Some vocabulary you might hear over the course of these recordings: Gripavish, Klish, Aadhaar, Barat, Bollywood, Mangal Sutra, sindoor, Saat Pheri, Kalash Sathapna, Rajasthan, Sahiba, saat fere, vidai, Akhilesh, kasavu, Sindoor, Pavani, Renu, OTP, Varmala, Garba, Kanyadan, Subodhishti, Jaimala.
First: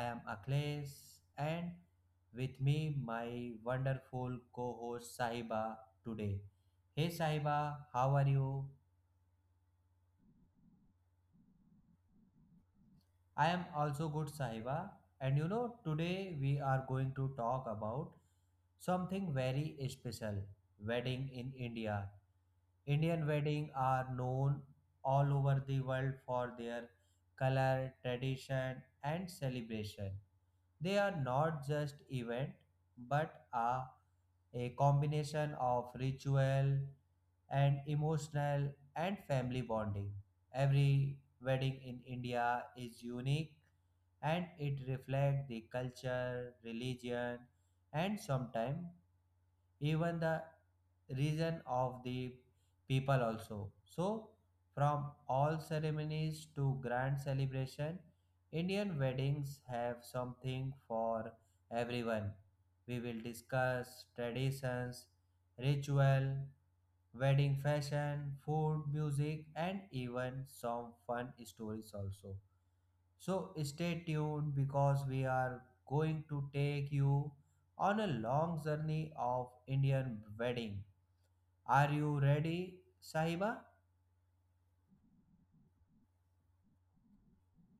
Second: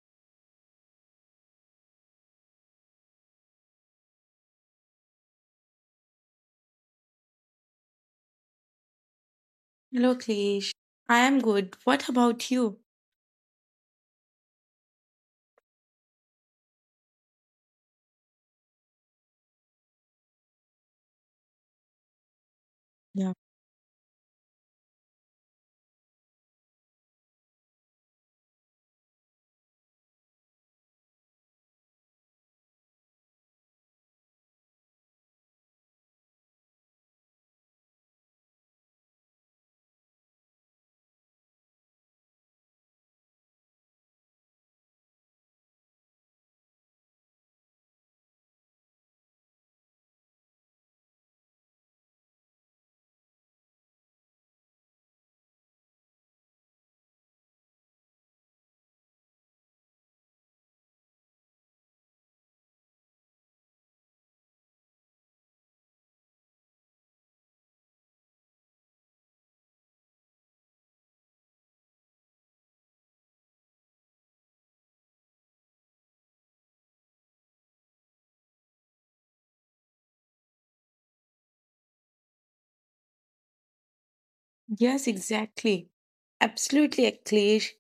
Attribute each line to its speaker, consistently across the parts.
Speaker 1: I am Akhilesh and with me my wonderful co-host Sahiba today. Hey Sahiba, how are you?
Speaker 2: Hello, Klish. I am good. What about you?
Speaker 1: I am also good, Sahiba. And you know, today we are going to talk about something very special wedding in India. Indian
Speaker 2: Yeah.
Speaker 1: weddings are known all over the world for their color, tradition, and celebration. They are not just event but are a combination of ritual and emotional and family bonding. Every wedding in India is unique and it reflects the culture, religion, and sometimes even the region of the people also. So, from all ceremonies to grand celebration, Indian weddings have something for everyone. We will discuss traditions, ritual, wedding fashion, food, music, and even some fun stories also. So stay tuned because we are going to take you on a long journey of Indian wedding. Are you ready, Sahiba?
Speaker 2: Yes, exactly. Absolutely, Klish.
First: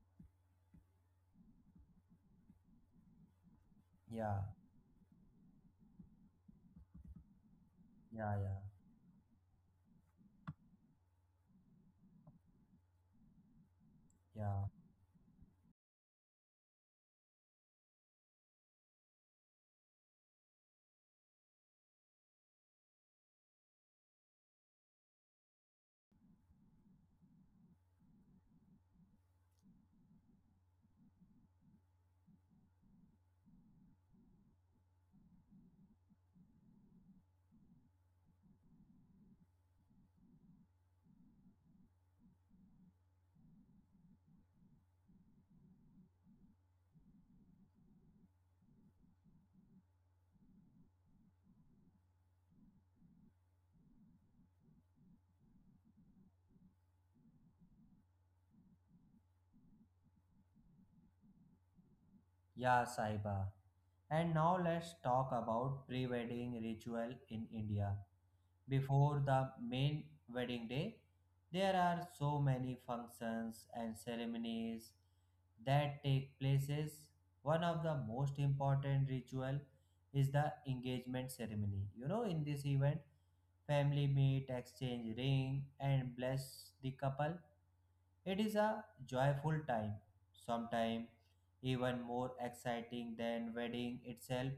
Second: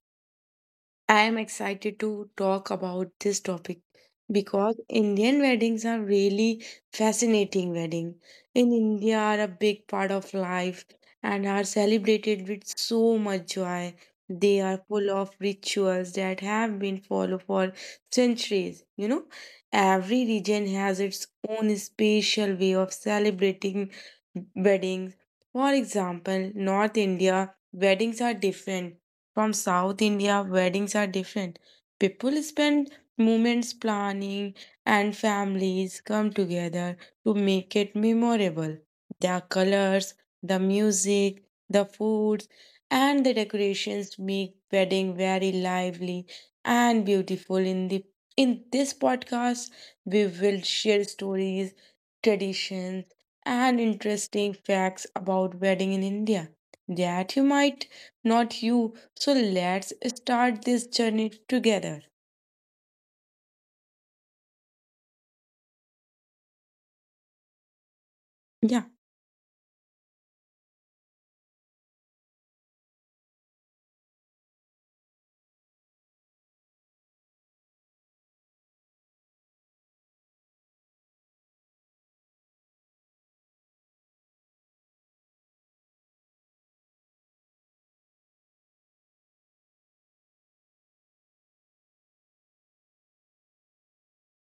Speaker 2: I am excited to talk about this topic
Speaker 1: Yeah,
Speaker 2: because Indian weddings are really fascinating wedding.
Speaker 1: yeah, yeah,
Speaker 2: In India are a big part of life and are celebrated with so much joy. They
Speaker 1: yeah,
Speaker 2: are full of rituals that have been followed for centuries. You know, every region has its own special way of celebrating weddings. For example, North India weddings are different from South India, weddings are different. People spend moments planning, and families come together to make it memorable. The colors, the music, the foods, and the decorations make wedding very lively and beautiful. In this podcast, we will share stories, traditions, and interesting facts about wedding in India that you might not you So let's start this journey together.
Speaker 1: yeah, Sahiba. And now let's talk about pre-wedding ritual in India.
Speaker 2: Yeah.
Speaker 1: Before the main wedding day, there are so many functions and ceremonies that take places. One of the most important ritual is the engagement ceremony. You know, in this event, family meet, exchange ring, and bless the couple. It is a joyful time, sometimes even more exciting than wedding itself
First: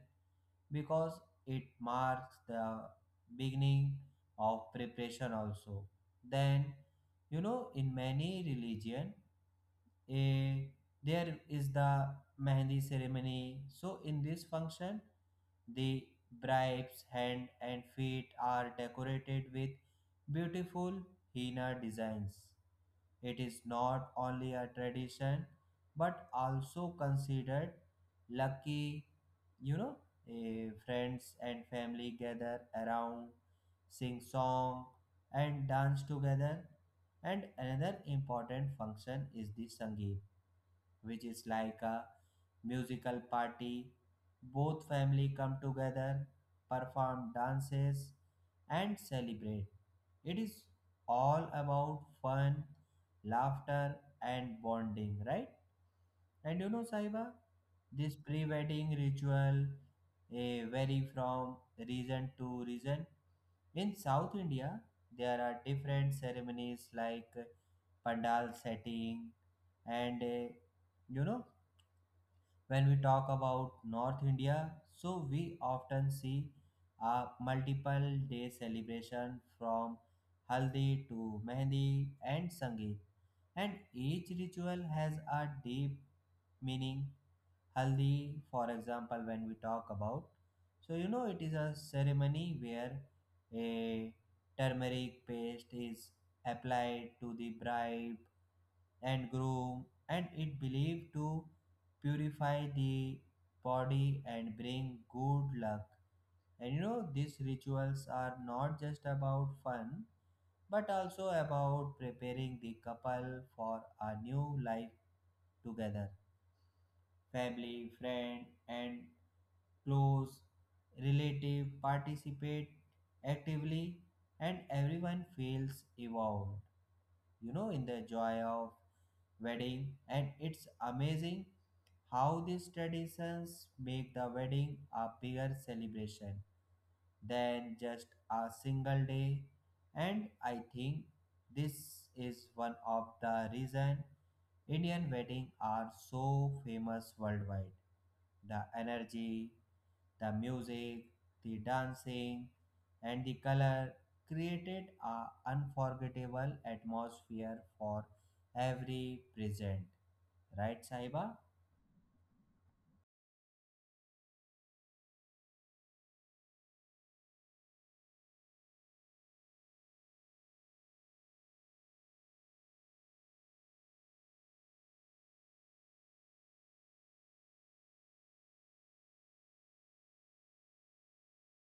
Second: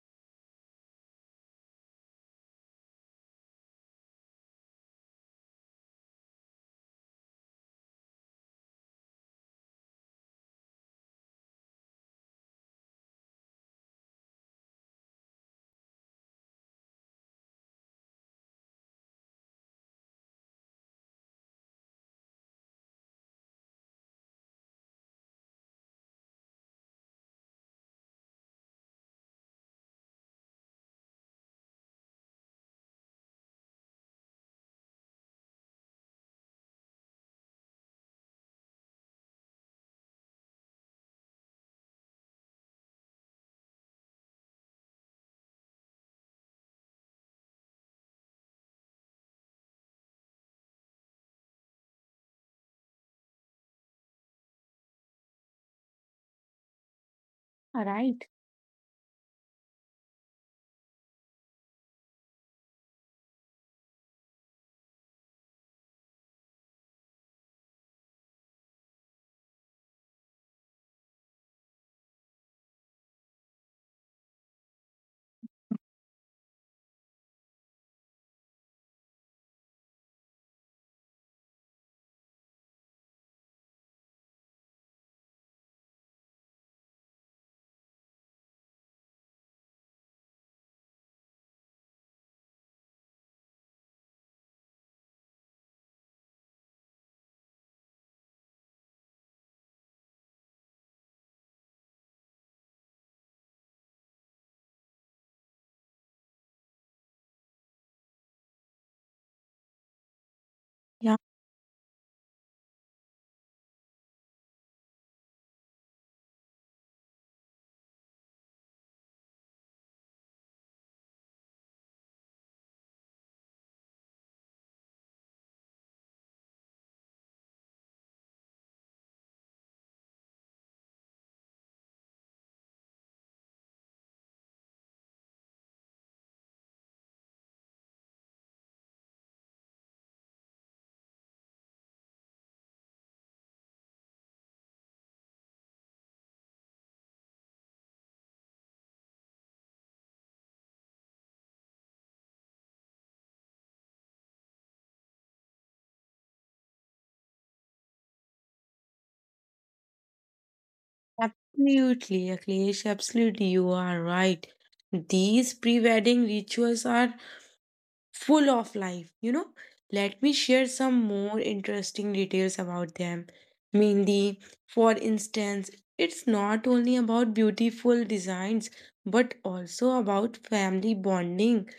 Speaker 1: because it marks the beginning of preparation also. Then you know in many religion, eh, there is the mehndi ceremony. So in this function, the bride's hand and feet are decorated with beautiful henna designs. It is not only a tradition but also considered lucky, you know, friends and family gather around, sing song and dance together. And another important function is the Sangeet, which is like a musical party. Both family come together, perform dances, and celebrate. It is all about fun, laughter, and bonding, right? And you know, Saiba,
Speaker 2: All
Speaker 1: this
Speaker 2: right.
Speaker 1: pre-wedding ritual vary from region to region. In South India, there are different ceremonies like pandal setting, and you know, when we talk about North India, so we often see a multiple day celebration from haldi to mehndi and sangeet. And each ritual has a deep meaning. Haldi, for example, when we talk about, so you know, it is a ceremony where a turmeric paste is applied to the bride and groom, and it believed to purify the body and bring good luck. And you know, these rituals are not just about fun, but
Speaker 2: Yeah,
Speaker 1: also about preparing the couple for a new life together. Family, friend, and close relative participate actively, and everyone feels involved, you know, in the joy of wedding. And it's amazing how these traditions make the wedding a bigger celebration than just a single day. And I think this is one of the reason Indian weddings are so famous worldwide. The energy, the music, the dancing, and the color created a unforgettable atmosphere for every present. Right, Saiba?
Speaker 2: absolutely, Akhilesh, absolutely, you are right. These pre wedding rituals are full of life, you know. Let me share some more interesting details about them. Mehendi, for instance, it's not only about beautiful designs but also about family bonding.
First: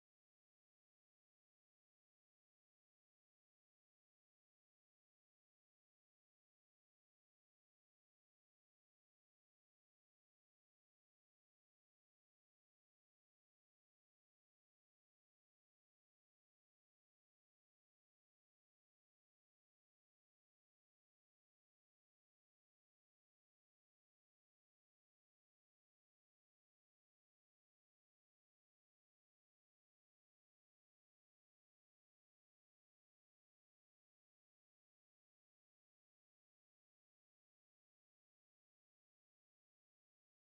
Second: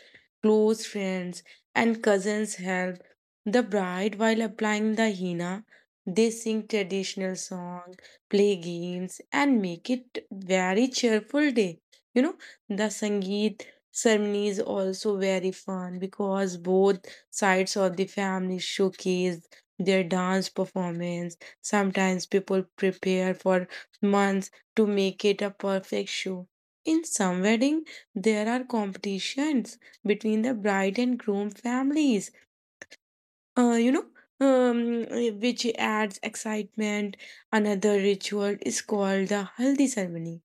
Speaker 2: Close friends and cousins help the bride while applying the henna. They sing traditional songs, play games, and make it very cheerful day. You know, the Sangeet ceremony is also very fun because both sides of the family showcase their dance performance. Sometimes people prepare for months to make it a perfect show. In some wedding, there are competitions between the bride and groom families. Uh, you know, um, which adds excitement. Another ritual is called the haldi ceremony.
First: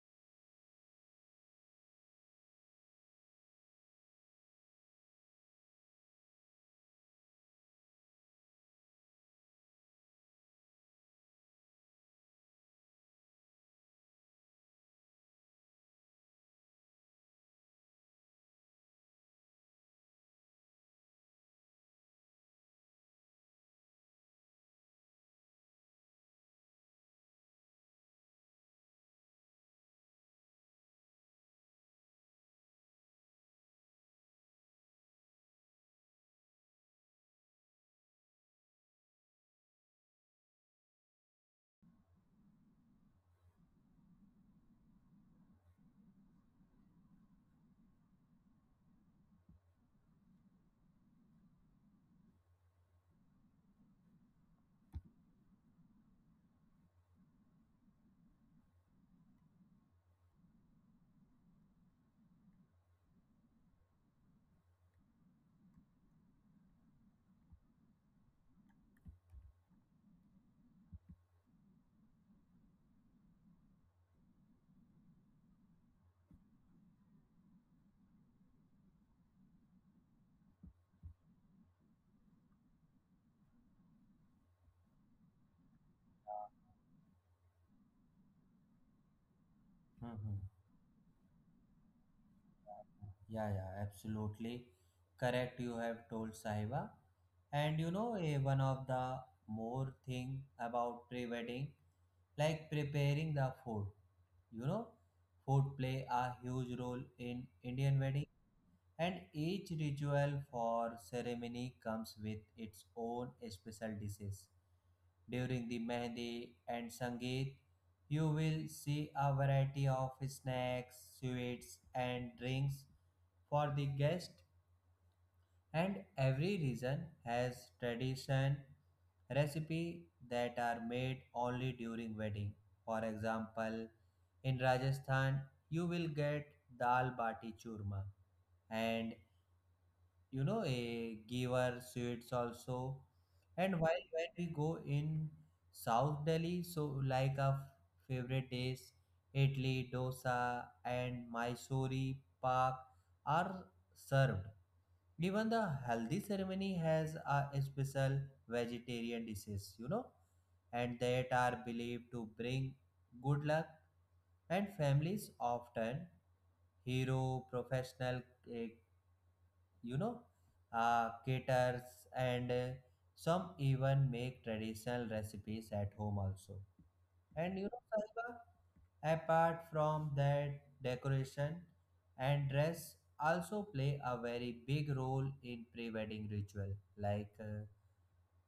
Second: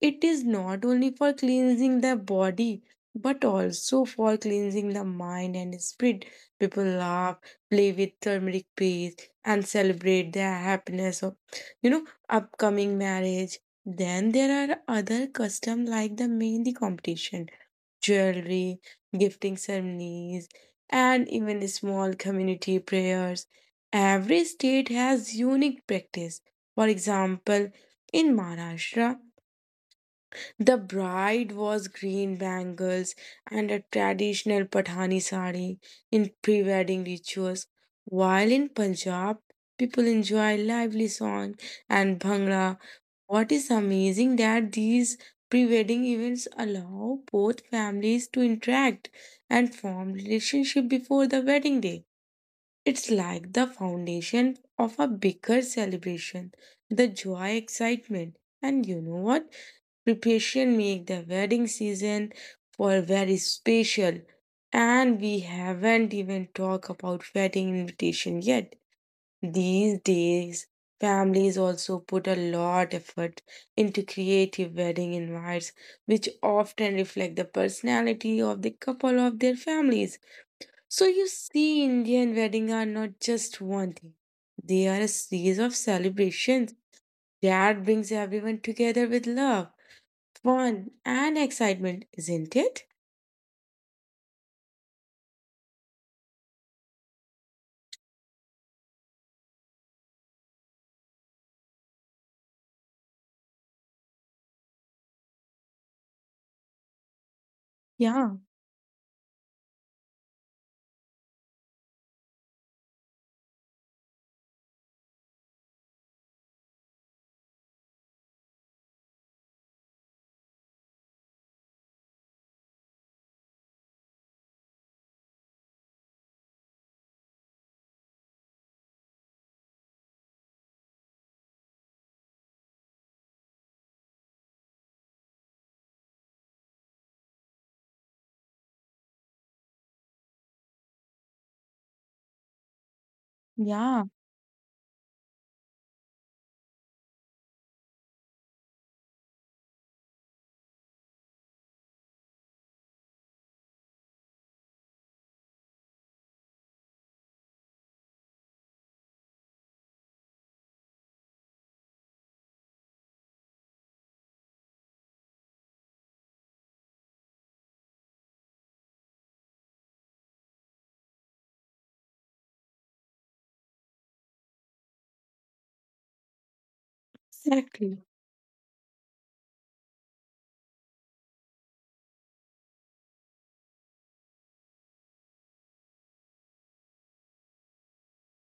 Speaker 2: It is not only for cleansing the body but also for cleansing the mind and spirit. People laugh, play with turmeric paste, and celebrate the happiness of, you know, upcoming marriage. Then there are other customs like the mehndi competition, jewelry, gifting ceremonies, and even small community prayers. Every state has unique practice. For example, in Maharashtra, the bride was green bangles and a traditional Pathani sari in pre wedding rituals, while in Punjab, people enjoy lively song and bhangra. What is amazing that these pre wedding events allow both families to interact and form relationship before the wedding day. It's like the foundation of a bigger celebration, the joy, excitement, and you know what? Preparation make the wedding season for very special and we haven't even talked about wedding invitation yet. These days families also put a lot effort into creative wedding invites which often reflect the personality of the couple of their families. So you see Indian weddings are not just one thing. They are a series of celebrations that brings everyone together with love,
Speaker 1: hmm
Speaker 2: fun and excitement, isn't it?
Speaker 1: Yeah, yeah, absolutely correct. You have told, Sahiba. And you know, one of the more thing about pre-wedding, like preparing the food. You know, food play a huge role in Indian wedding,
Speaker 2: Yeah,
Speaker 1: and each ritual for ceremony comes with its own special dishes. During the mehndi and sangeet, you will see a variety of snacks, sweets, and drinks for the guest, and every region has tradition recipe that are made only during wedding. For example, in Rajasthan, you will get dal bati churma, and you know a giver sweets also. And
Speaker 2: yeah.
Speaker 1: while when we go in south delhi, so like our favorite dish idli dosa and mysore pak are served. Even the haldi ceremony has a special vegetarian dishes, you know, and that are believed to bring good luck. And families often hero professional, uh, you know, caters, and some even make traditional recipes at home also. And you know,
Speaker 2: Exactly.
Speaker 1: Sahiba, apart from that, decoration and dress also play a very big role in pre-wedding ritual. Like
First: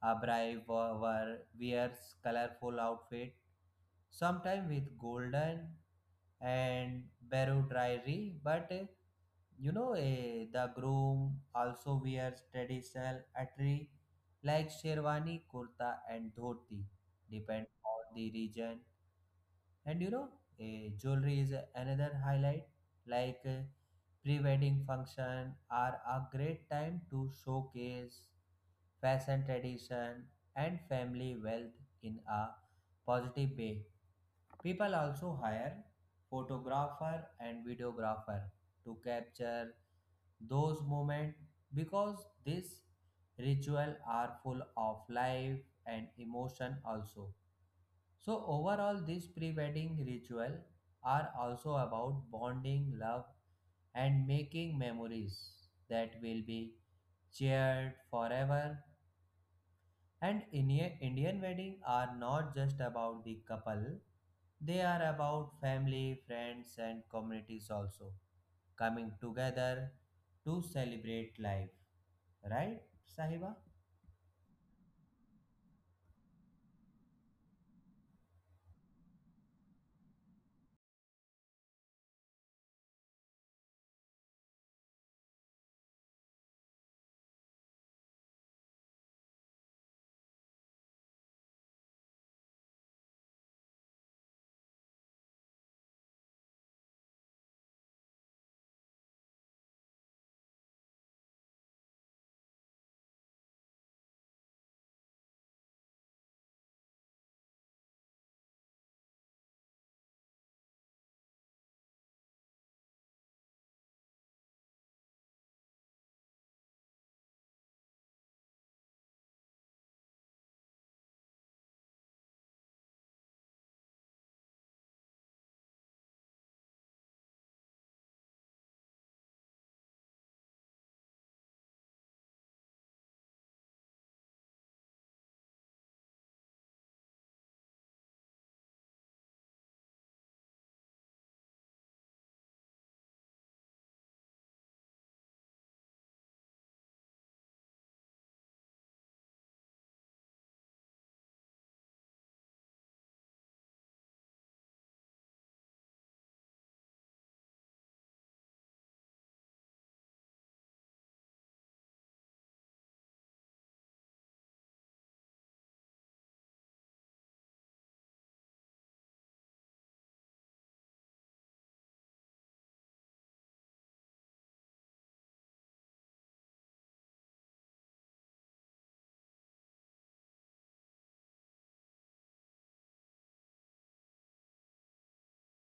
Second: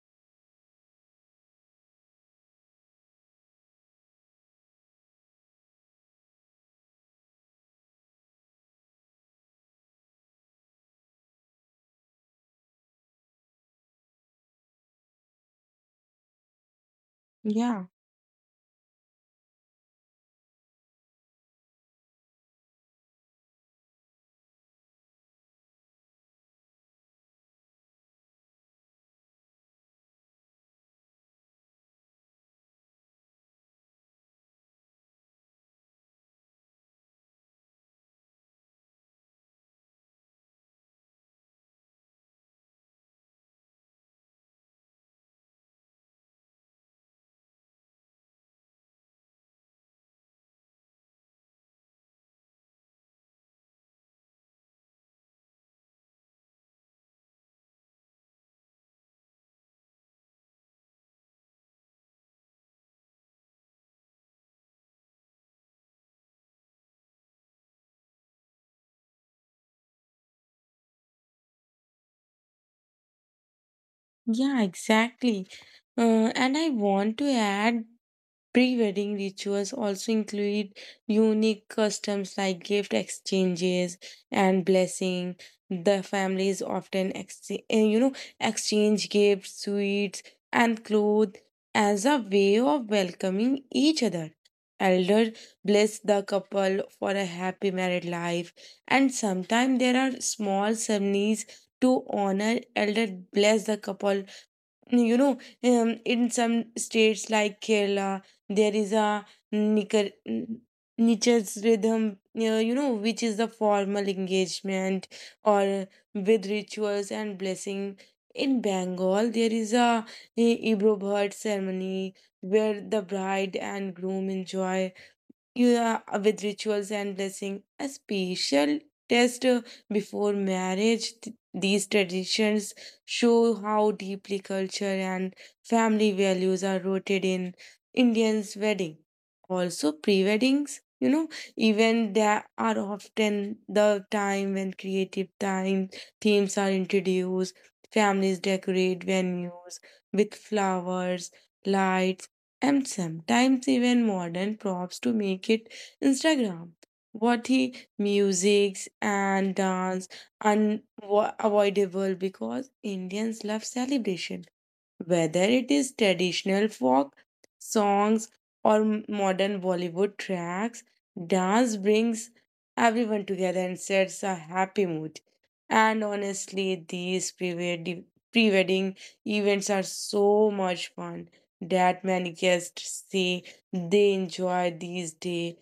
Speaker 1: a bride wears colorful outfit, sometimes with golden and barrow dairy. But you know, the groom also wears traditional attire like sherwani kurta and dhoti depend
Speaker 2: Yeah,
Speaker 1: on the region. And you know, jewelry is another highlight. Like pre-wedding function are a great time to showcase fashion tradition and family wealth in a positive way. People also hire photographer and videographer to capture those moments because these rituals are full of life and emotion also. So overall these pre-wedding ritual are also about bonding love and making memories that will be cheered forever. And Indian weddings are not just about the couple, they are about family, friends, and communities also coming together to celebrate life. Right, Sahiba?
Speaker 2: yeah, exactly. And I want to add, pre-wedding rituals also include unique customs like gift exchanges and blessing. The families often exchange, you know, exchange gifts, sweets, and clothes as a way of welcoming each other. Elder bless the couple for a happy married life, and sometimes there are small ceremonies to honor elder bless the couple, you know, in some states like Kerala there is a Nicar- n- nichas rhythm, you know, which is the formal engagement or with rituals and blessing. In Bengal there is a ibro bird ceremony where the bride and groom enjoy, yeah, with rituals and blessing, a special test before marriage. These traditions show how deeply culture and family values are rooted in Indians' wedding. Also, pre-weddings, you know, even they are often the time when creative time themes are introduced. Families decorate venues with flowers, lights and sometimes even modern props to make it Instagram worthy. Musics and dance unavoidable because Indians love celebration, whether it is traditional folk songs or modern Bollywood tracks, dance brings everyone together and sets a happy mood. And honestly, these pre wedding events are so much fun that many guests say they enjoy these days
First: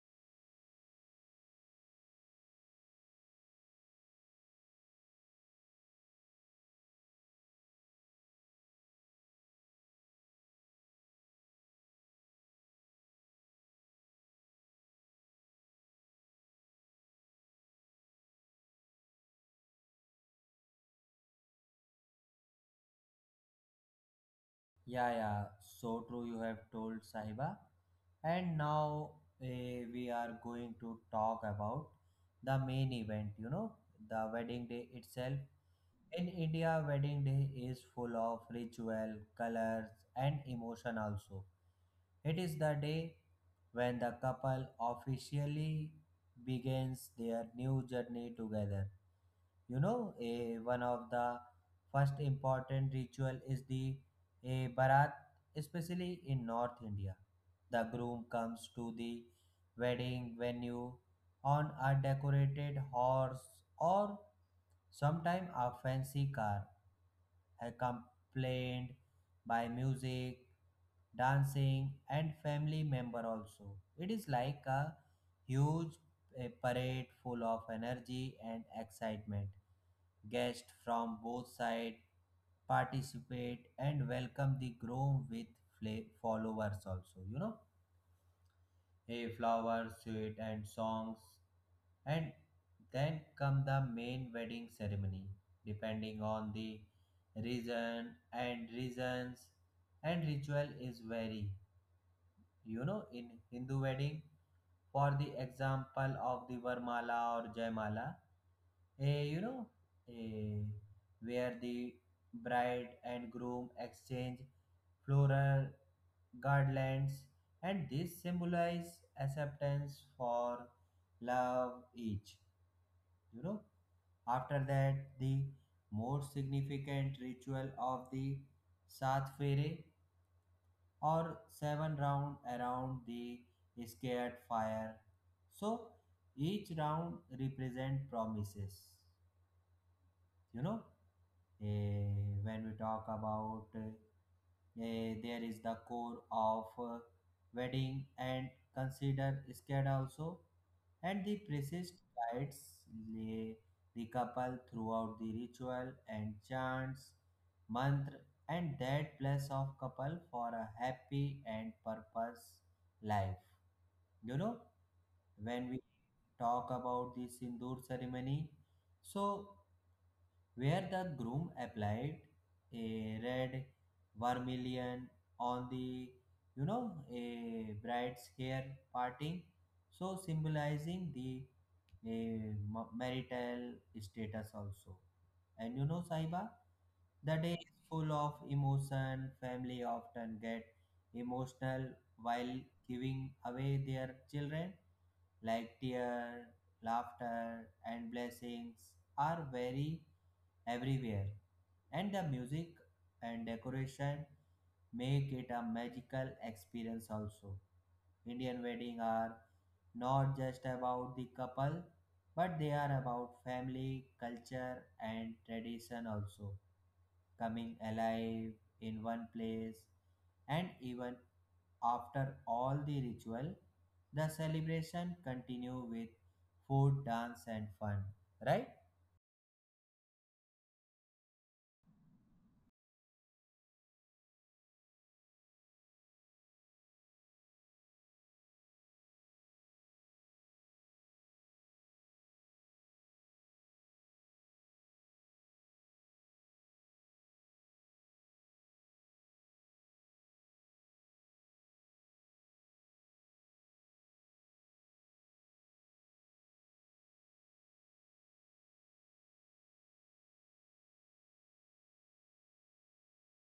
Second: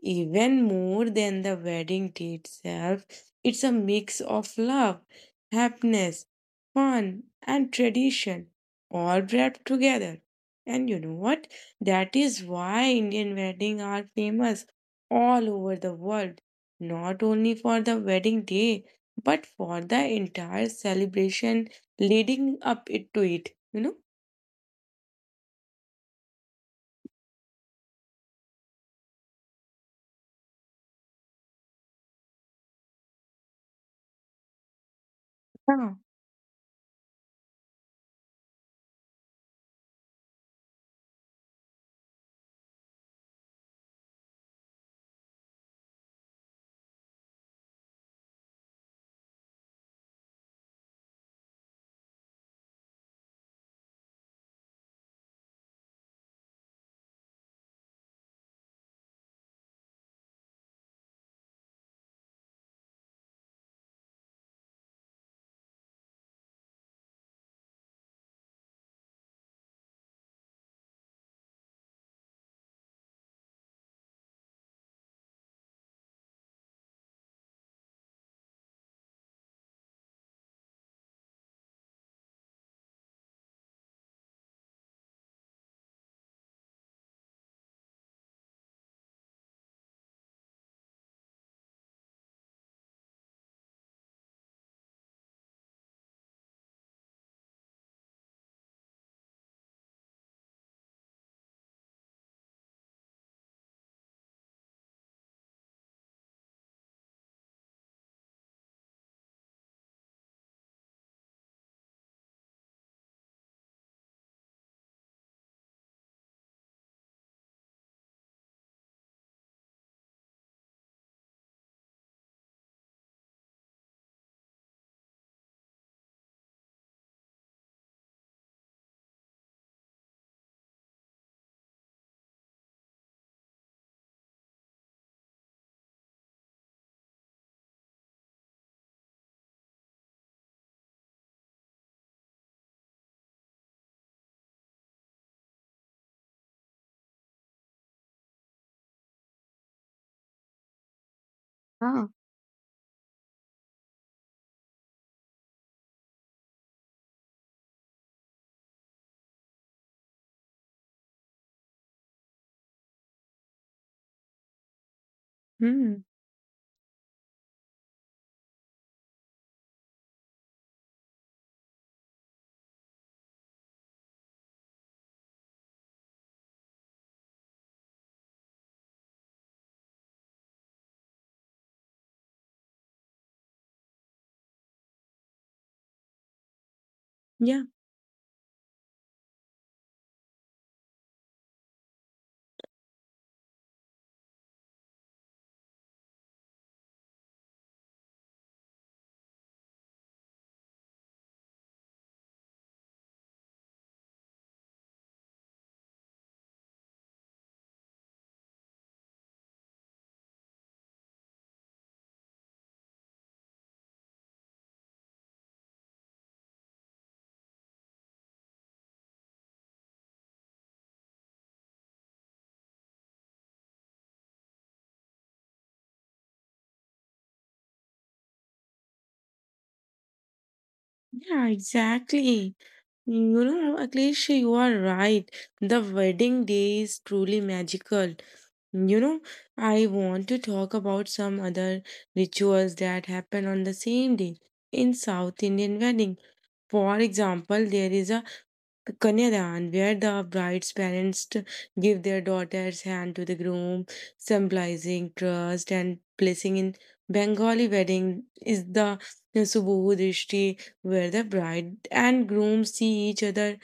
Speaker 2: even more than the wedding day itself. It's a mix of love, happiness, fun, and tradition all wrapped together. And you know what? That is why Indian weddings are famous all over the world, not only for the wedding day, but for the entire celebration leading up it to it, you know?
Speaker 1: Yeah, yeah, so true you have told, Sahiba. And now, we are going to talk about the main event, you know, the wedding day itself.
Speaker 2: Yeah.
Speaker 1: In India, wedding day is full of ritual, colors, and emotion also. It is the day when the couple officially begins their new journey together. You know, one of the first important ritual is the a barat, especially in North India. The groom comes to the wedding venue on a decorated horse or sometime a fancy car, accompanied by music, dancing, and family member also. It is like a huge, parade full of energy and excitement. Guests from both sides participate and welcome the groom with followers also. You know, flowers, sweet, and songs. And then come the main wedding ceremony, depending on the region and reasons and ritual is very. You know, in Hindu wedding, for the example of the Varmala or Jaimala, a you know a where the bride and groom exchange floral garlands, and this symbolize acceptance for love each, you know. After that, the more significant ritual of the saat fere or seven round around the scared fire, so each round represent promises, you know. Eh, when we talk about there is the core of, wedding and consider scared also. And the priest
Speaker 2: Yeah.
Speaker 1: guides the, the couple throughout the ritual and chants mantra, and that bless of couple for a happy and purpose life. You know, when we
Speaker 2: Hmm.
Speaker 1: talk about the sindoor ceremony, so where the groom applied a red vermilion on the, you know, a bride's hair parting, so symbolizing the marital status also. And you know, Saiba, the day
Speaker 2: Yeah.
Speaker 1: is full of emotion. Family often get emotional while giving away their children. Like tear, laughter, and blessings are very everywhere, and the music and decoration make it a magical experience also. Indian weddings are not just about the couple, but they are about family, culture, and tradition also coming alive in one place. And even after all the ritual, the celebration continue with food dance and fun, right?
Speaker 2: Yeah, exactly. You know, Akhilesh, you are right. The wedding day is truly magical. You know, I want to talk about some other rituals that happen on the same day in South Indian wedding. For example, there is a Kanyadan where the bride's parents give their daughter's hand to the groom, symbolizing trust and blessing. In Bengali wedding is the Subodhishti where the bride and groom see each other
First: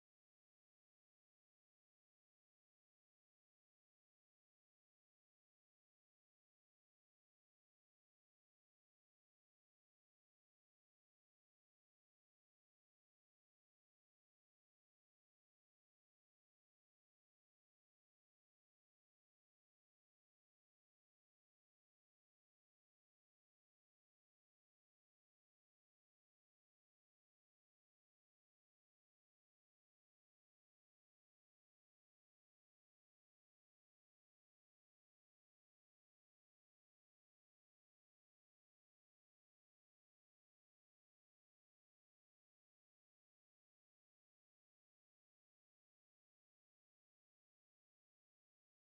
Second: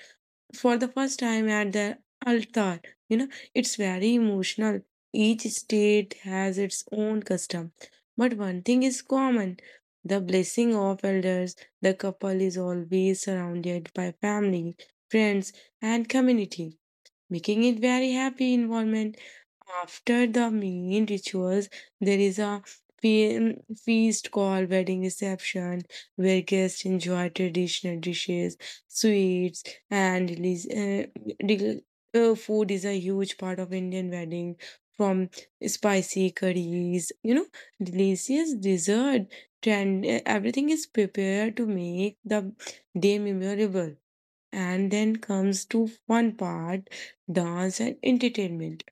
Speaker 2: for the first time at the altar. You know, it's very emotional. Each state has its own custom. But one thing is common, the blessing of elders. The couple is always surrounded by family, friends, and community, making it very happy environment. After the main rituals, there is a fe- feast called wedding reception where guests enjoy traditional dishes, sweets, and release, rel- food is a huge part of Indian wedding. From spicy curries, you know, delicious dessert, and everything is prepared to make the day memorable. And then comes to fun part, dance and entertainment.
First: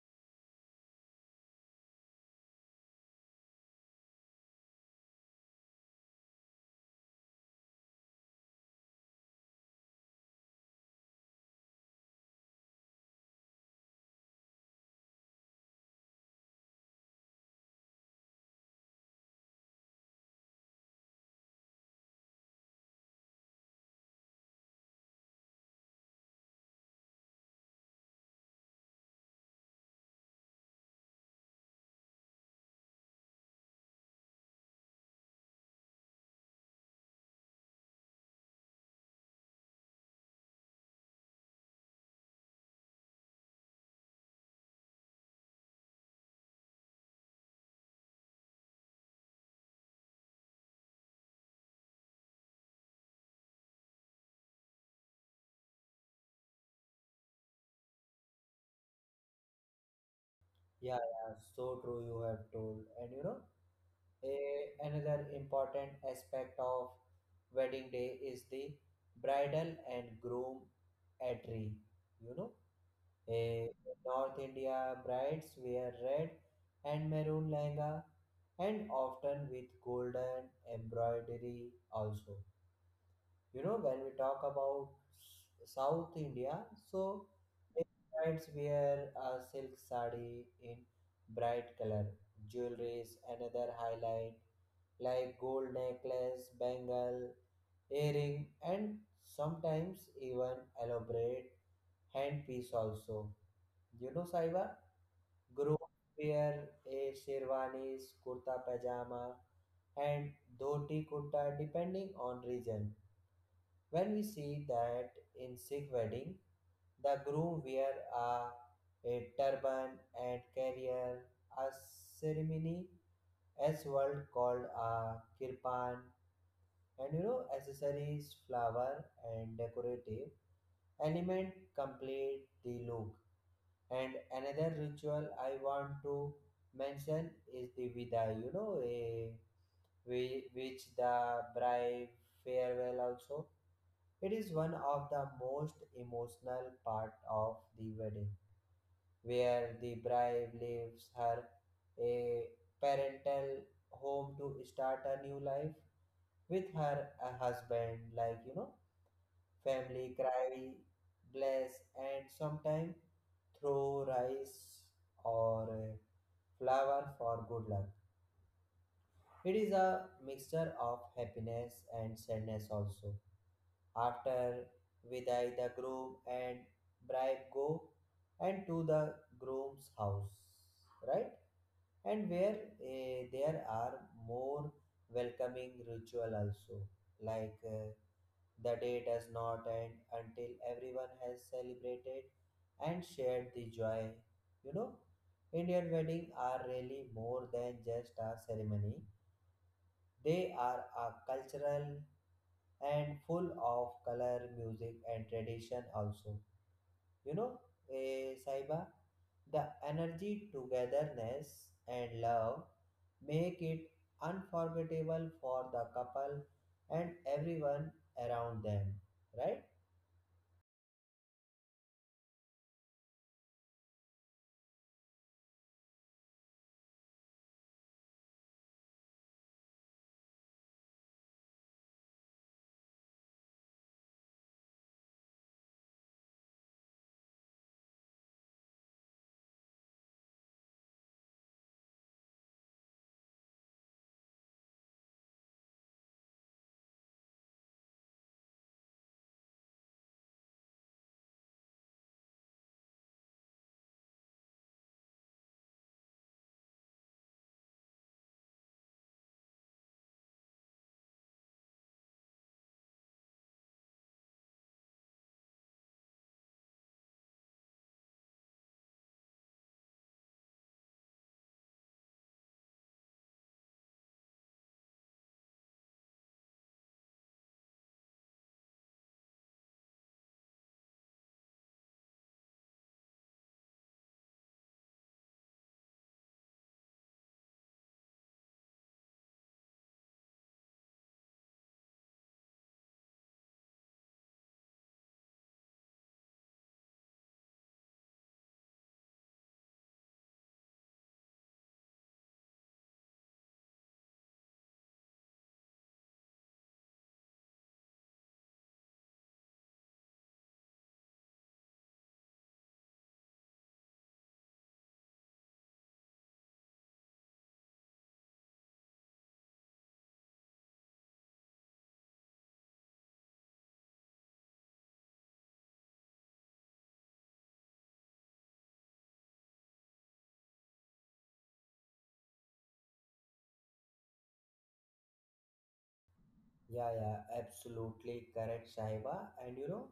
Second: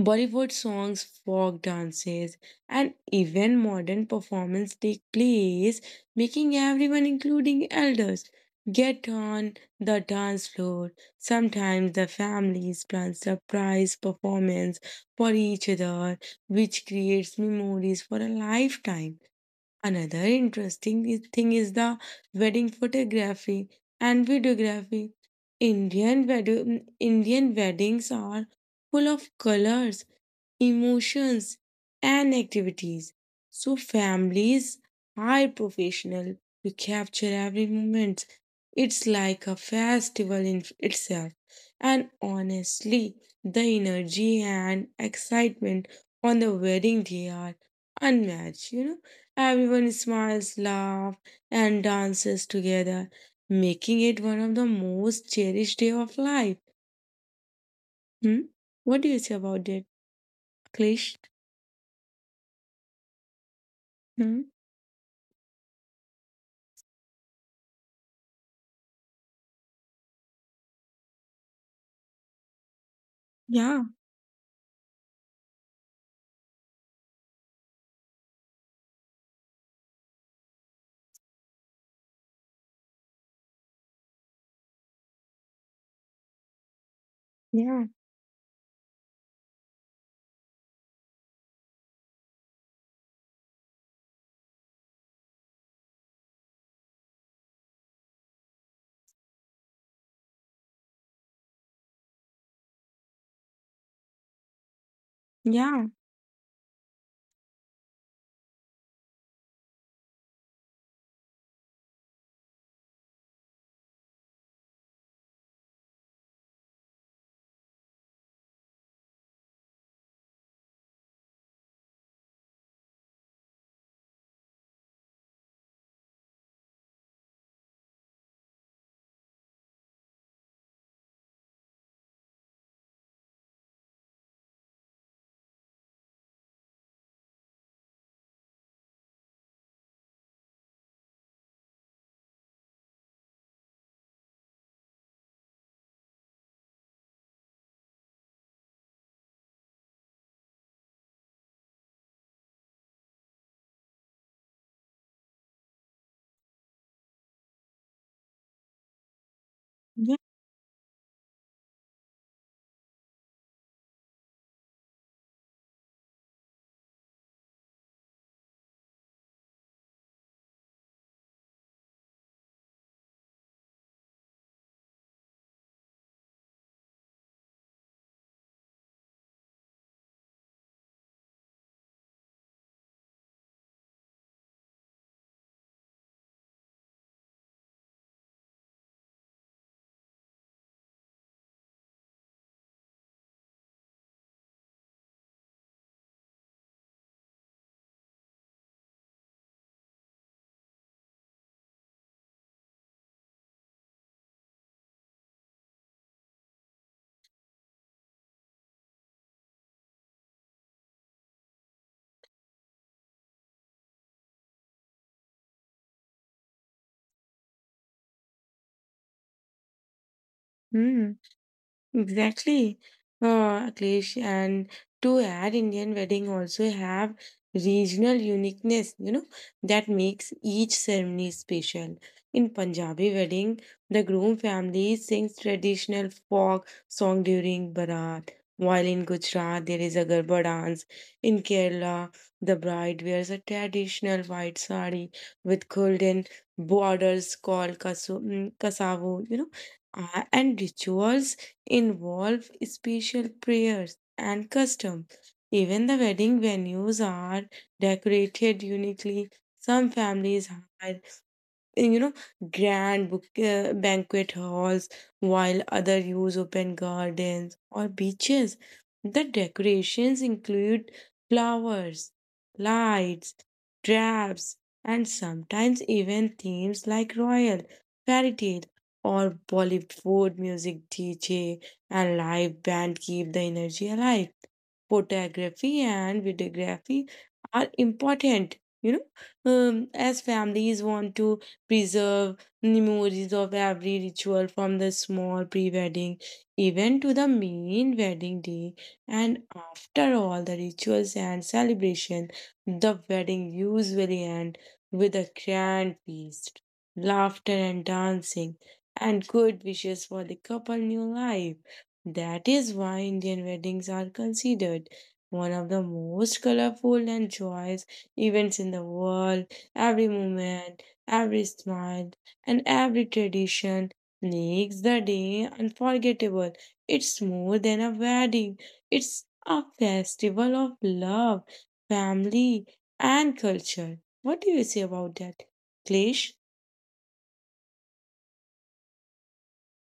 Speaker 2: Bollywood songs, folk dances, and even modern performance take place, making everyone, including elders, get on the dance floor. Sometimes the families plan surprise performance for each other, which creates memories for a lifetime. Another interesting thing is the wedding photography and videography. Indian weddings are full of colors, emotions, and activities. So families hire professional to capture every moment. It's like a festival in itself. And honestly, the energy and excitement on the wedding day are unmatched, you know. Everyone smiles, laughs, and dances together, making it one of the most cherished day of life. Hmm? What do you say about it,
Speaker 1: Yeah,
Speaker 2: Klish?
Speaker 1: yeah, so true you have told. And you know,
Speaker 2: Hmm?
Speaker 1: another important aspect of wedding day is the bridal and groom attire. You know, a
Speaker 2: Yeah,
Speaker 1: North India brides wear red and maroon lehenga and often with golden embroidery also. You know, when we talk about south india, so many
Speaker 2: yeah,
Speaker 1: brides wear a silk sari in bright color. Jewelries another highlight, like gold necklace bangle earring, and sometimes even elaborate handpiece also. You know, Saiba, groom
Speaker 2: yeah,
Speaker 1: wear a sherwanis kurta pajama and dhoti kurta depending on region. When we see that in Sikh wedding, the groom wear a turban and carrier, a ceremony as world called a kirpan. And you know, accessories flower and decorative element complete the look. And another ritual I want to mention is the vidai, you know, which the bride farewell also. It is one of the most emotional part of the wedding, where the bride leaves her a parental home to start a new life with her a husband. Like you know, family
Speaker 2: yeah.
Speaker 1: cry, bless, and sometimes throw rice or flower for good luck. It is a mixture of happiness and sadness also. After Vidai, the groom and bride go and to the groom's house, right? And where there are more welcoming ritual also. Like the day does not end until everyone has celebrated and shared the joy. You know, Indian weddings are really more than just a ceremony. They are a cultural and full of color, music, and tradition also. You know, Saiba, the energy, togetherness, and love make it unforgettable for the couple and everyone around them, right?
Speaker 2: Hmm. Exactly. Akhilesh, and to add, Indian wedding also have regional uniqueness, you know, that makes each ceremony special. In Punjabi wedding, the groom family sings traditional folk song during Barat, while in Gujarat there is a Garba dance. In Kerala, the bride wears a traditional white sari with golden borders called kasu, mm, kasavu, you know, and rituals involve special prayers and custom. Even the wedding venues are decorated uniquely. Some families hire, you know, grand book, banquet halls, while other use open gardens or beaches. The decorations include flowers, lights, drapes and sometimes even themes like royal, fairy tale, or Bollywood music. DJ and live band keep the energy alive. Photography and videography are important, you know, as families want to preserve memories of every ritual, from the small pre-wedding event to the main wedding day. And after all the rituals and celebration, the wedding usually end with a grand feast, laughter and dancing and good wishes for the couple new life. That is why Indian weddings are considered one of the most colorful and joyous events in the world. Every moment, every smile, and every tradition makes the day unforgettable. It's more than a wedding, it's a festival of love, family, and culture. What do you say about that, Klish?
Speaker 1: Yeah, yeah, absolutely correct, Saiba. And you know,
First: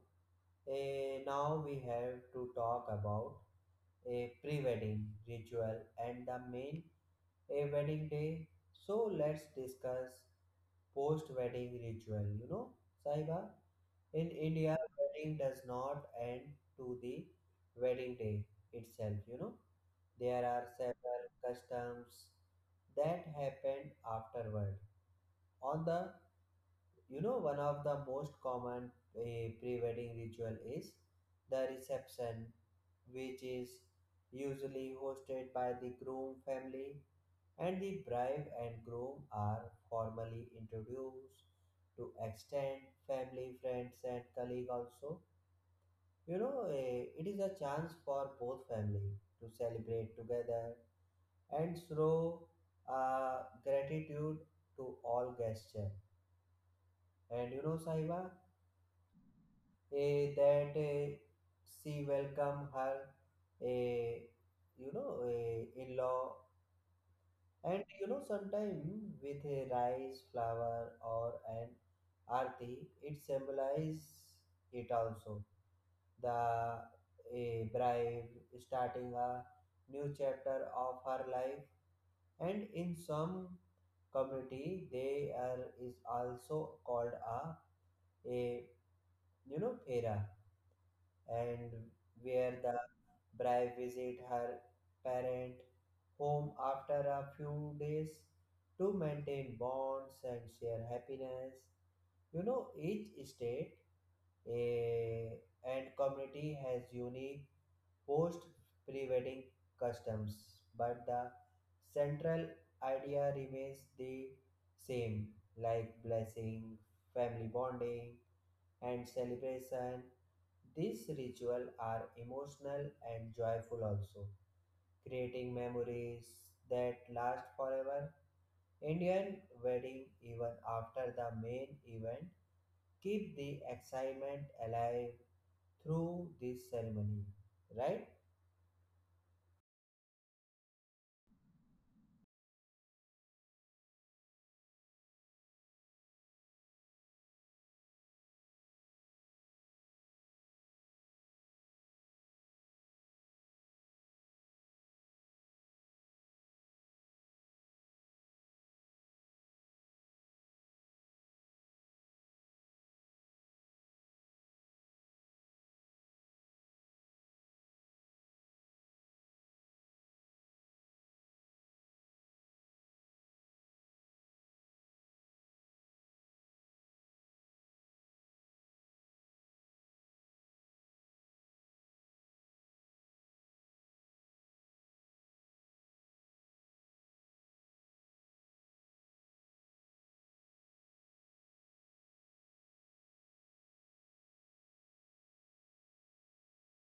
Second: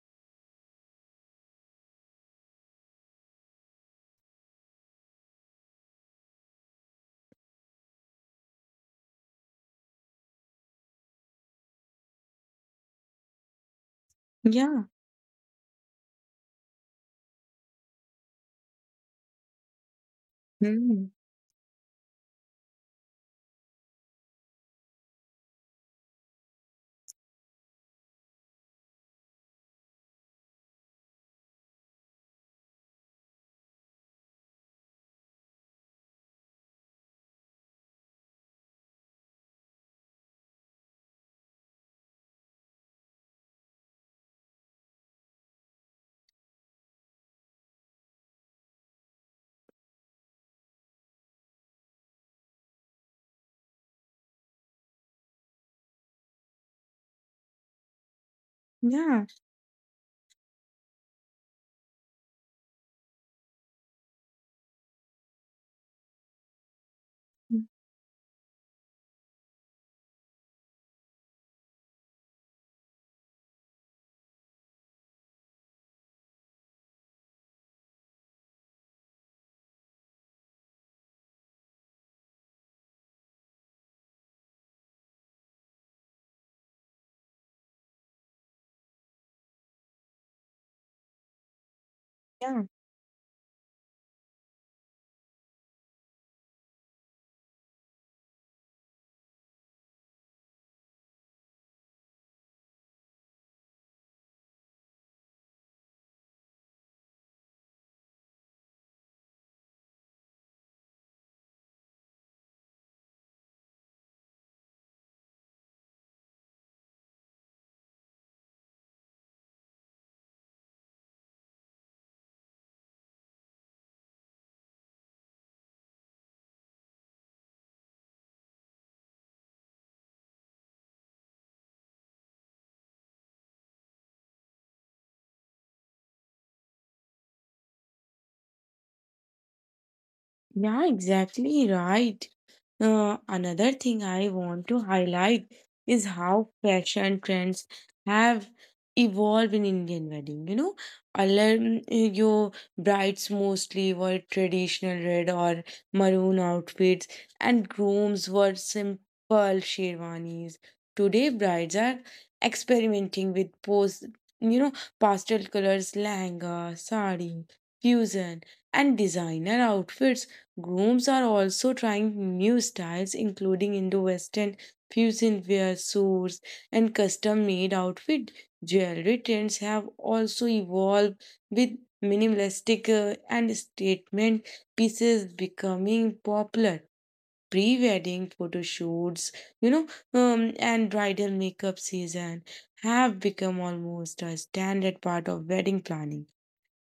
Speaker 1: now we have to talk about a pre-wedding ritual and the main a wedding day. So let's discuss post wedding ritual. You know, Saiba, in India,
Speaker 2: Yeah.
Speaker 1: wedding does not end to the wedding day itself. You know, there are
Speaker 2: Hmm.
Speaker 1: several customs that happened afterward. On the, you know, one of the most common pre wedding ritual is the reception, which is usually hosted by the groom family. And the bride and groom are formally introduced to extend family, friends, and colleague also. It is a chance for both family to celebrate together and show gratitude to all gesture. And you know, Saiba,
Speaker 2: Yeah.
Speaker 1: eh, that eh, She welcome her, eh, in-law. And you know, sometimes with a rice, flower, or an arti, it symbolizes it also. The A bride starting a new chapter of her life, and in some community, they are is also called a fera and where
Speaker 2: Yeah,
Speaker 1: the bride visit her parent home after a few days to maintain bonds and share happiness. You know, each state eh, and community has unique post pre-wedding customs, but the central idea remains the same, like blessing, family bonding, and celebration. These rituals are emotional and joyful also, creating memories that last forever. Indian wedding, even after the main event, keep the excitement alive through this ceremony, right?
Speaker 2: yeah, exactly right. Another thing I want to highlight is how fashion trends have evolved in Indian wedding. You know, earlier mm, your brides mostly were traditional red or maroon outfits, and grooms were simple sherwanis. Today, brides are experimenting with post, you know, pastel colors, lehenga, sari, fusion, and designer outfits. Grooms are also trying new styles, including Indo Western fusion wear, suits, and custom made outfit. Jewelry trends have also evolved with minimalistic and statement pieces becoming popular. Pre wedding photo shoots, you know, and bridal makeup season have become almost a standard part of wedding planning.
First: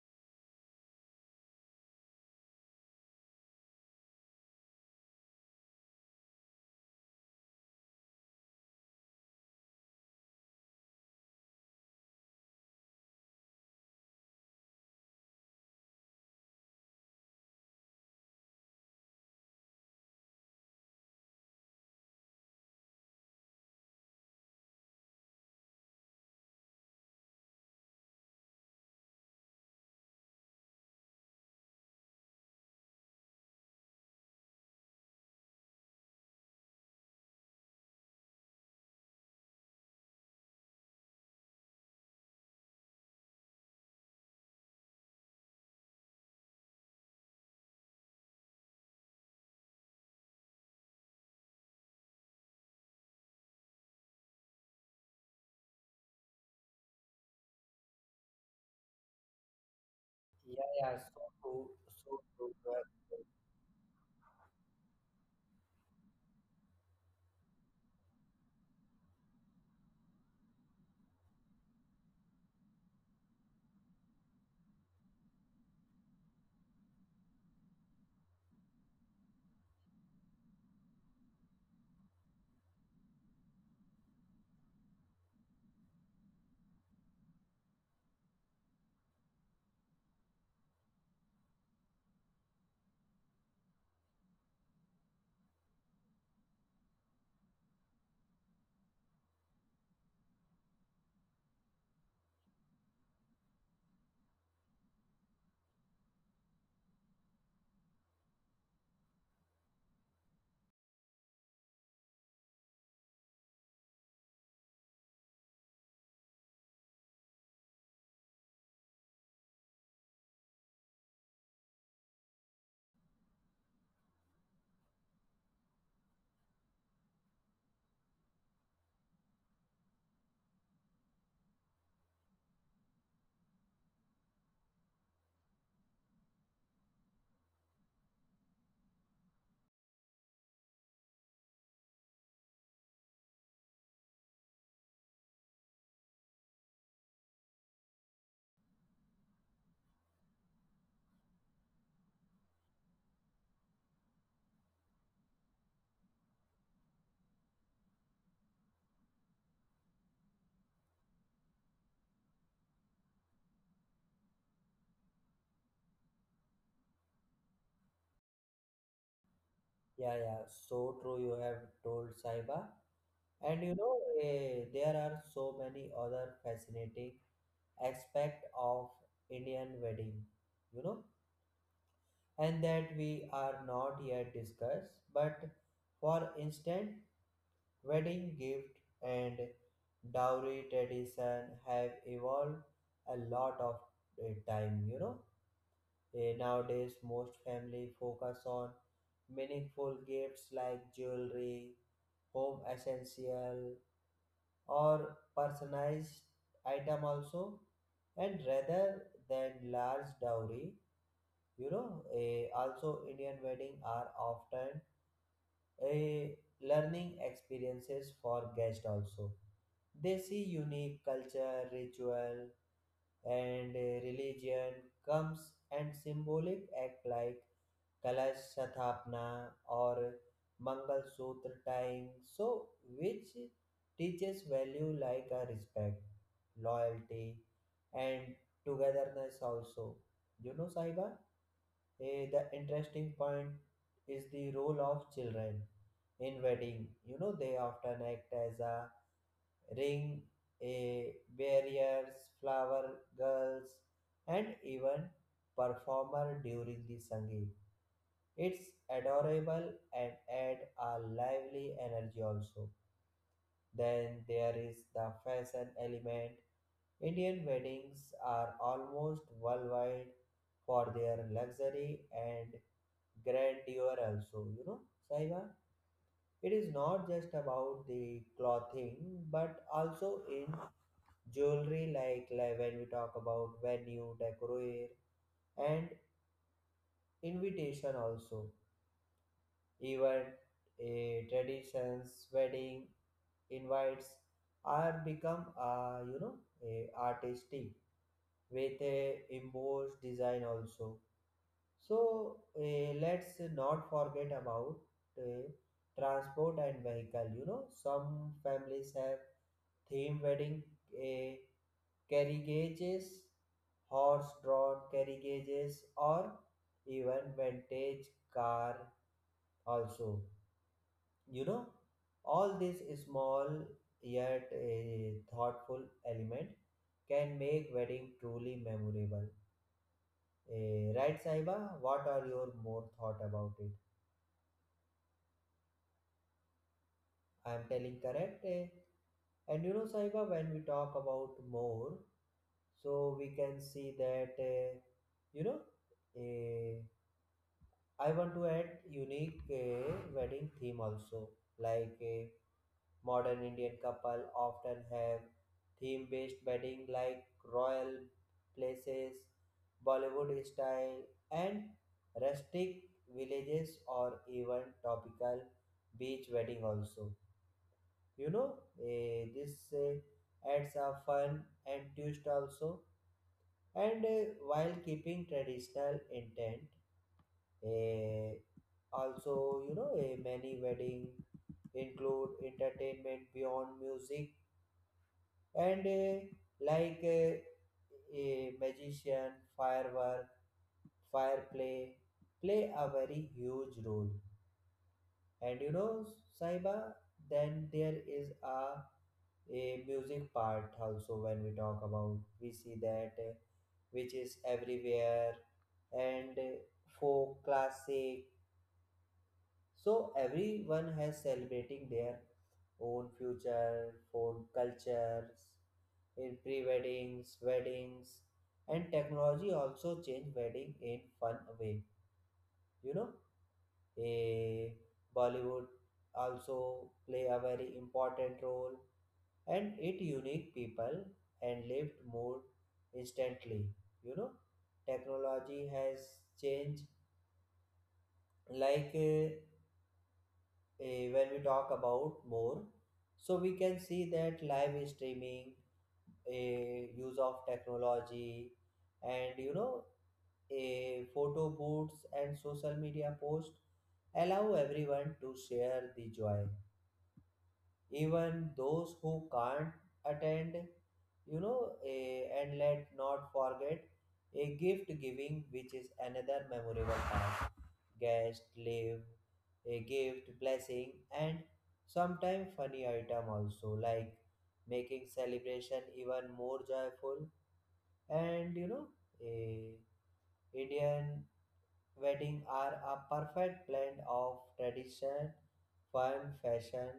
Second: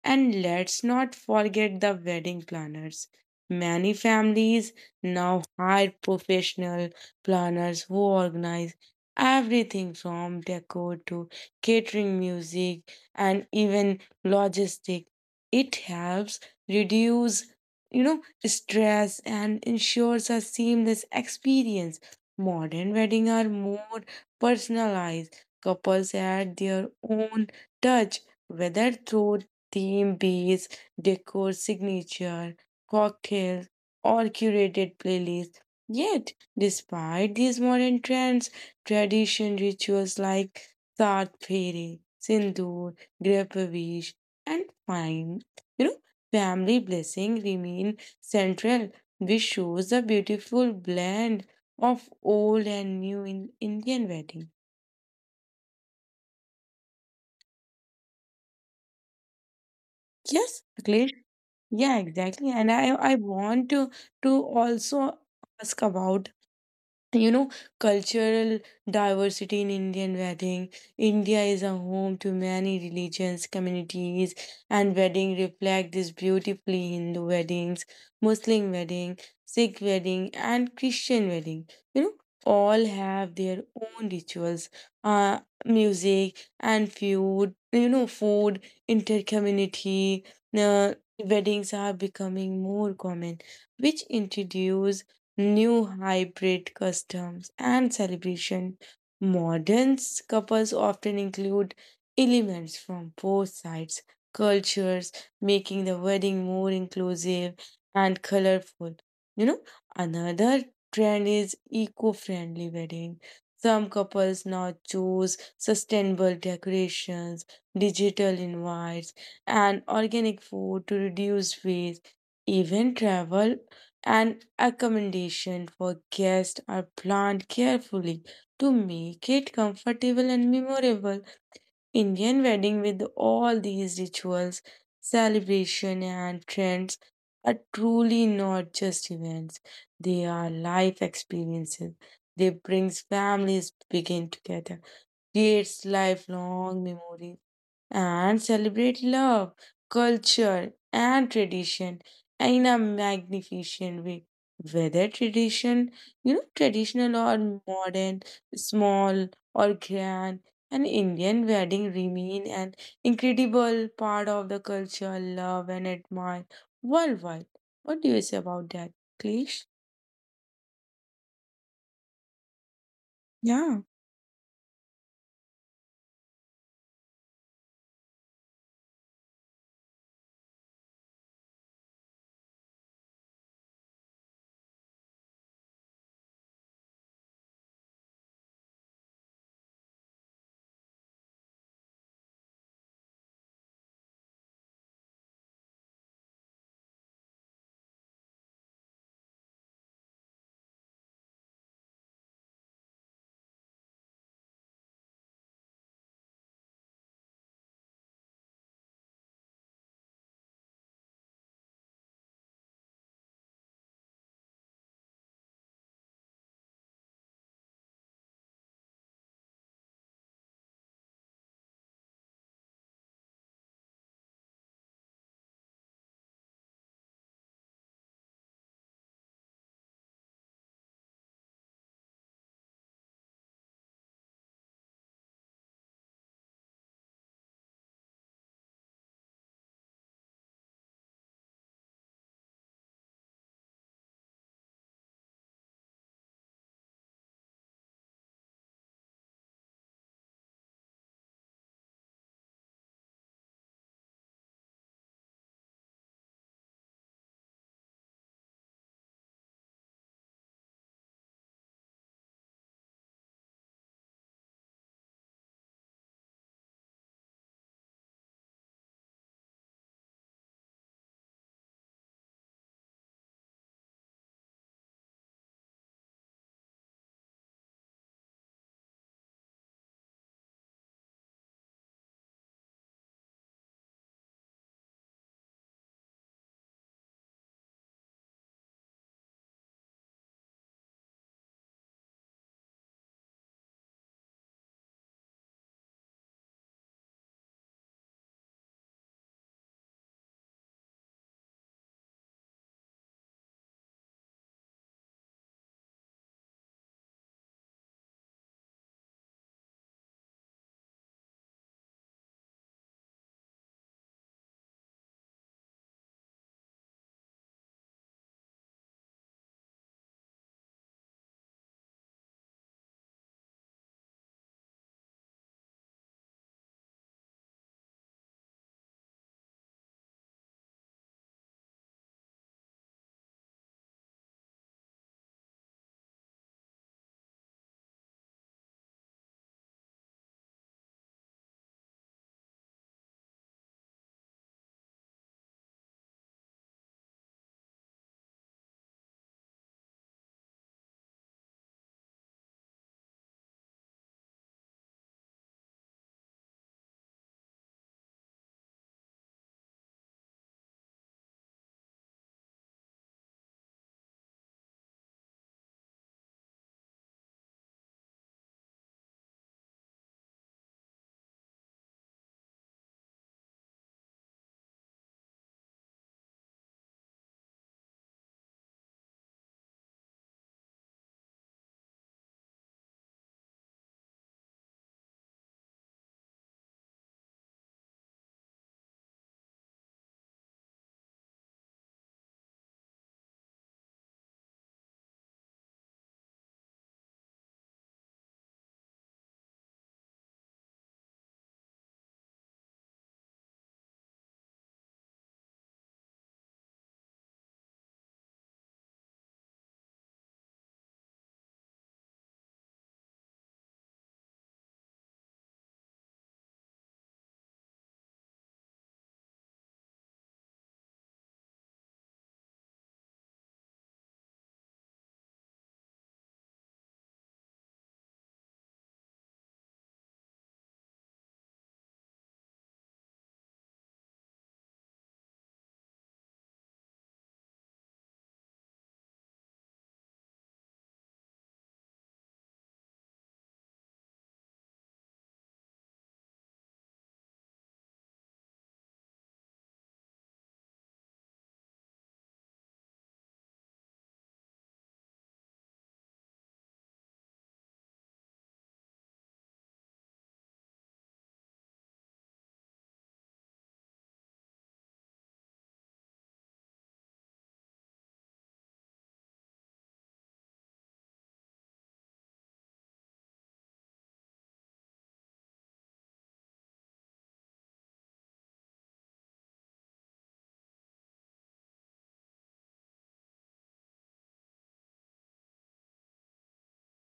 Speaker 2: And let's not forget the wedding planners. Many families now hire professional planners who organize everything from decor to catering, music, and even logistic. It helps reduce, you know, stress and ensures a seamless experience. Modern weddings are more personalized. Couples add their own touch, whether through theme bees, decor signature, cocktails, or curated playlists. Yet, despite these modern trends, tradition rituals like Saat Pheri, Sindoor, Gripavish, and fine, you know, family blessing remain central, which shows the beautiful blend of old and new in Indian wedding. Yes,
Speaker 1: Yeah, yeah,
Speaker 2: Akhilesh?
Speaker 1: so true,
Speaker 2: Yeah,
Speaker 1: so
Speaker 2: exactly.
Speaker 1: true.
Speaker 2: And I want to also ask about, you know, cultural diversity in Indian wedding. India is a home to many religions communities and wedding reflect this beautifully. Hindu weddings, Muslim wedding, Sikh wedding and Christian wedding, you know, all have their own rituals, music and food. You know, food intercommunity uh, weddings are becoming more common, which introduce new hybrid customs and celebration. Modern couples often include elements from both sides cultures, making the wedding more inclusive and colorful. You know, another trend is eco-friendly wedding. Some couples now choose sustainable decorations, digital invites, and organic food to reduce waste. Even travel and accommodation for guests are planned carefully to make it comfortable and memorable. Indian wedding with all these rituals, celebration and trends are truly not just events. They are life experiences. They brings families begin together, creates lifelong memories and celebrate love, culture, and tradition in a magnificent way. Whether traditional or modern, small or grand, an Indian wedding remain an incredible part of the culture, love, and admire worldwide. What do you say about that, Klish?
Speaker 1: Yeah, yeah, so true. You have told Saiba, and
Speaker 2: Yeah,
Speaker 1: there are so many other fascinating aspect of Indian wedding, you know, and that we are not yet discussed. But for instance, wedding gift and dowry tradition have evolved a lot of time, you know. Nowadays, most family focus on meaningful gifts like jewelry, home essential, or personalized item also, and rather than large dowry. Also Indian wedding are often a learning experiences for guests also. They see unique culture, ritual, and religion comes and symbolic act like Kalash Sathapna or Mangal Sutra tying, so which teaches value like a respect, loyalty, and togetherness also. You know, Saiba? The interesting point is the role of children in wedding. You know, they often act as a ring, a barriers, flower girls, and even performer during the sangeet. It's adorable and add a lively energy also. Then there is the fashion element. Indian weddings are almost worldwide for their luxury and grandeur also, you know, Saiba, it is not just about the clothing but also in jewelry like when we talk about venue decor and invitation also, even a traditions wedding invites are become a artistic with a embossed design also. So let's not forget about eh, transport and vehicle. You know, some families have theme wedding uh, carriages, horse-drawn carriages, or even vintage car. Also, you know, all these small yet thoughtful element can make wedding truly memorable. Right, Saiba? What are your more thought about it? I am telling correct. Eh? And you know, Saiba, when we talk about more, so we can see that, you know, eh, I want to add unique wedding theme also. Like a modern Indian couple often have theme based wedding like royal places, Bollywood style, and rustic villages or even topical beach wedding also. you know this eh, adds a fun and twist also, and while keeping traditional intent eh, also. Many wedding include entertainment beyond music and like eh, a magician firework fire play a very huge role. And you know, Saiba, then there is a music part also. When we talk, about we see that which is everywhere and folk classic, so everyone has celebrating their own future own cultures in pre-weddings weddings, and technology also change wedding in fun way. You know, a Bollywood also play a very important role, and it unique people and lived more instantly. You know, technology has changed like when we talk about more, so we can see that live streaming, uh, use of technology, and you know, a photo booths and social media posts allow everyone to share the joy, even those who can't attend. And let not forget a gift giving, which is another memorable part. Guest leave a gift blessing and sometimes funny item also, like making celebration even more joyful. And you know, a Indian wedding are a perfect blend of tradition, fun, fashion,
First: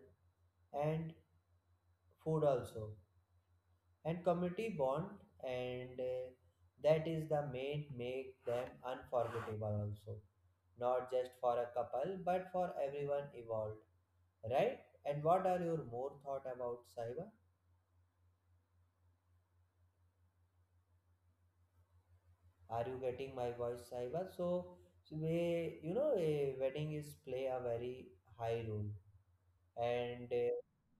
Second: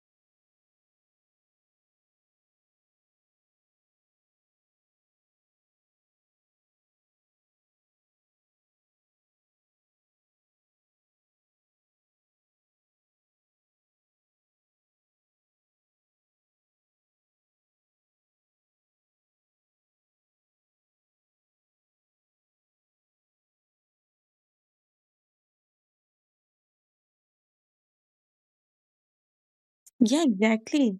Speaker 1: and food also, and community bond, and that is the main make them unforgettable also, not just for a couple but for everyone involved, right? And what are your more thought about, Saiba? Are you getting my voice, Saiba? So so we, you know, a wedding is play a very high role,
Speaker 2: yeah,
Speaker 1: and
Speaker 2: exactly.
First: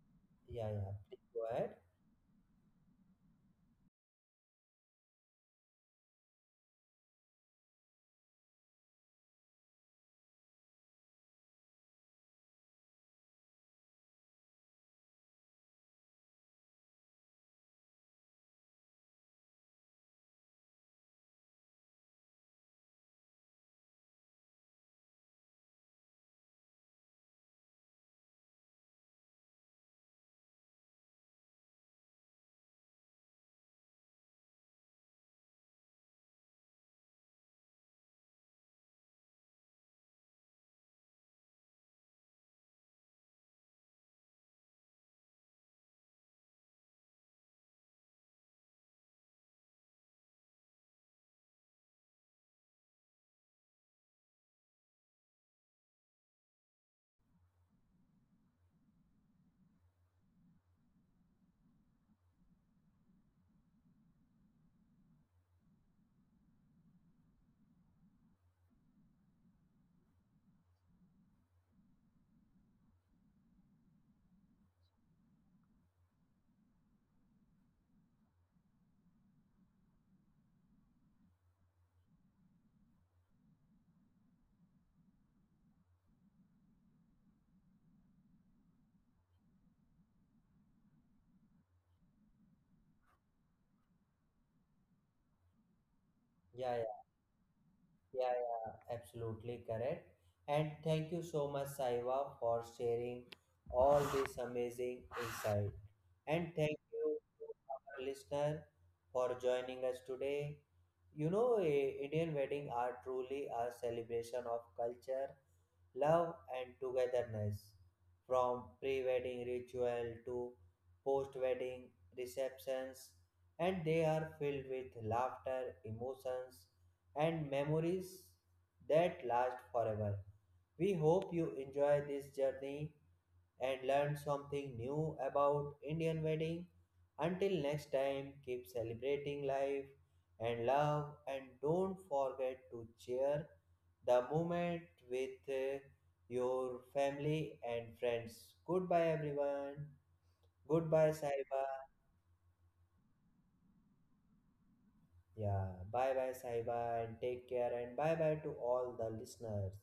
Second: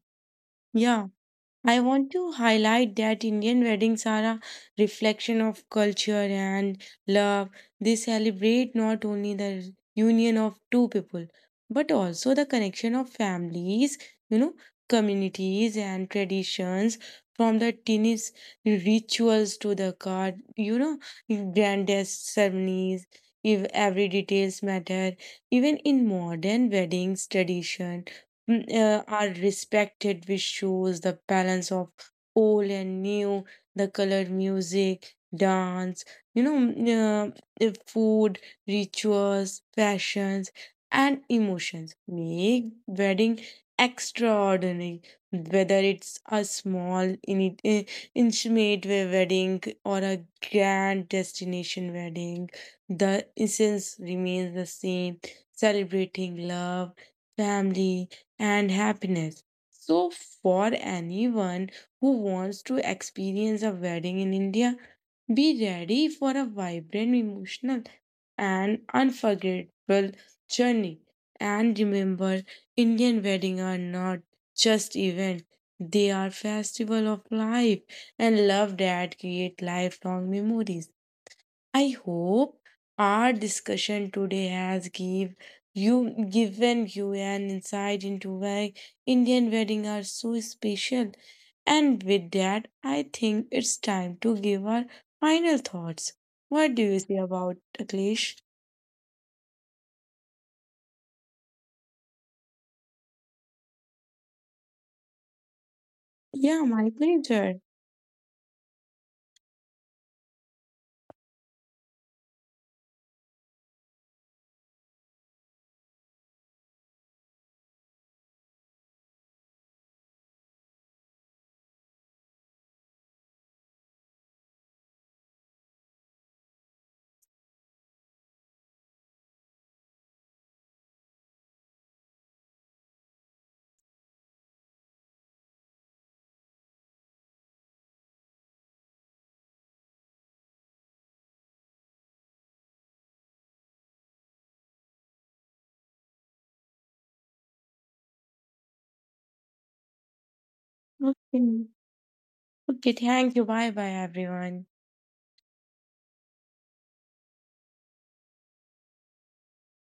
Speaker 1: yeah, yeah,
Speaker 2: Yeah.
Speaker 1: please go ahead.
Speaker 2: I want to highlight that Indian weddings are a reflection of culture and love. They celebrate not only the union of two people, but also the connection of families, you know, communities and traditions from the tiniest rituals to the card, you know, grandest ceremonies. If every details matter, even in modern weddings tradition, are respected, which shows the balance of old and new, the colored music, dance, you know, food, rituals, fashions, and emotions. Make wedding extraordinary, whether it's a small, in, uh, intimate wedding or a grand destination wedding. The essence remains the same, celebrating love, family, and happiness. So, for anyone who wants to experience a wedding in India, be ready for a vibrant, emotional, and unforgettable journey. And remember, Indian weddings are not just events, they are festival of life and love that create lifelong memories. I hope our discussion today has given you an insight into why Indian weddings are so special. And with that, I think it's time to give our final thoughts.
Speaker 1: Yeah,
Speaker 2: What do
Speaker 1: yeah.
Speaker 2: you say about
Speaker 1: Yeah,
Speaker 2: Aklesh?
Speaker 1: yeah, absolutely correct. And thank you so much, Saiva, for sharing all this amazing insight. And
Speaker 2: Yeah,
Speaker 1: thank
Speaker 2: my
Speaker 1: you to
Speaker 2: pleasure.
Speaker 1: our listener for joining us today. Indian wedding are truly a celebration of culture, love, and togetherness. From pre wedding ritual to post wedding receptions, and they are filled with laughter, emotions, and memories that last forever. We hope you enjoy this journey and learn something new about Indian wedding. Until next time, keep celebrating life and love, and don't forget to share the moment with your family and friends. Goodbye everyone. Goodbye Saiba.
Speaker 2: Okay. Okay, thank you. Bye bye everyone.
Speaker 1: Yeah, bye bye Saiba, and take care, and bye bye to all the listeners.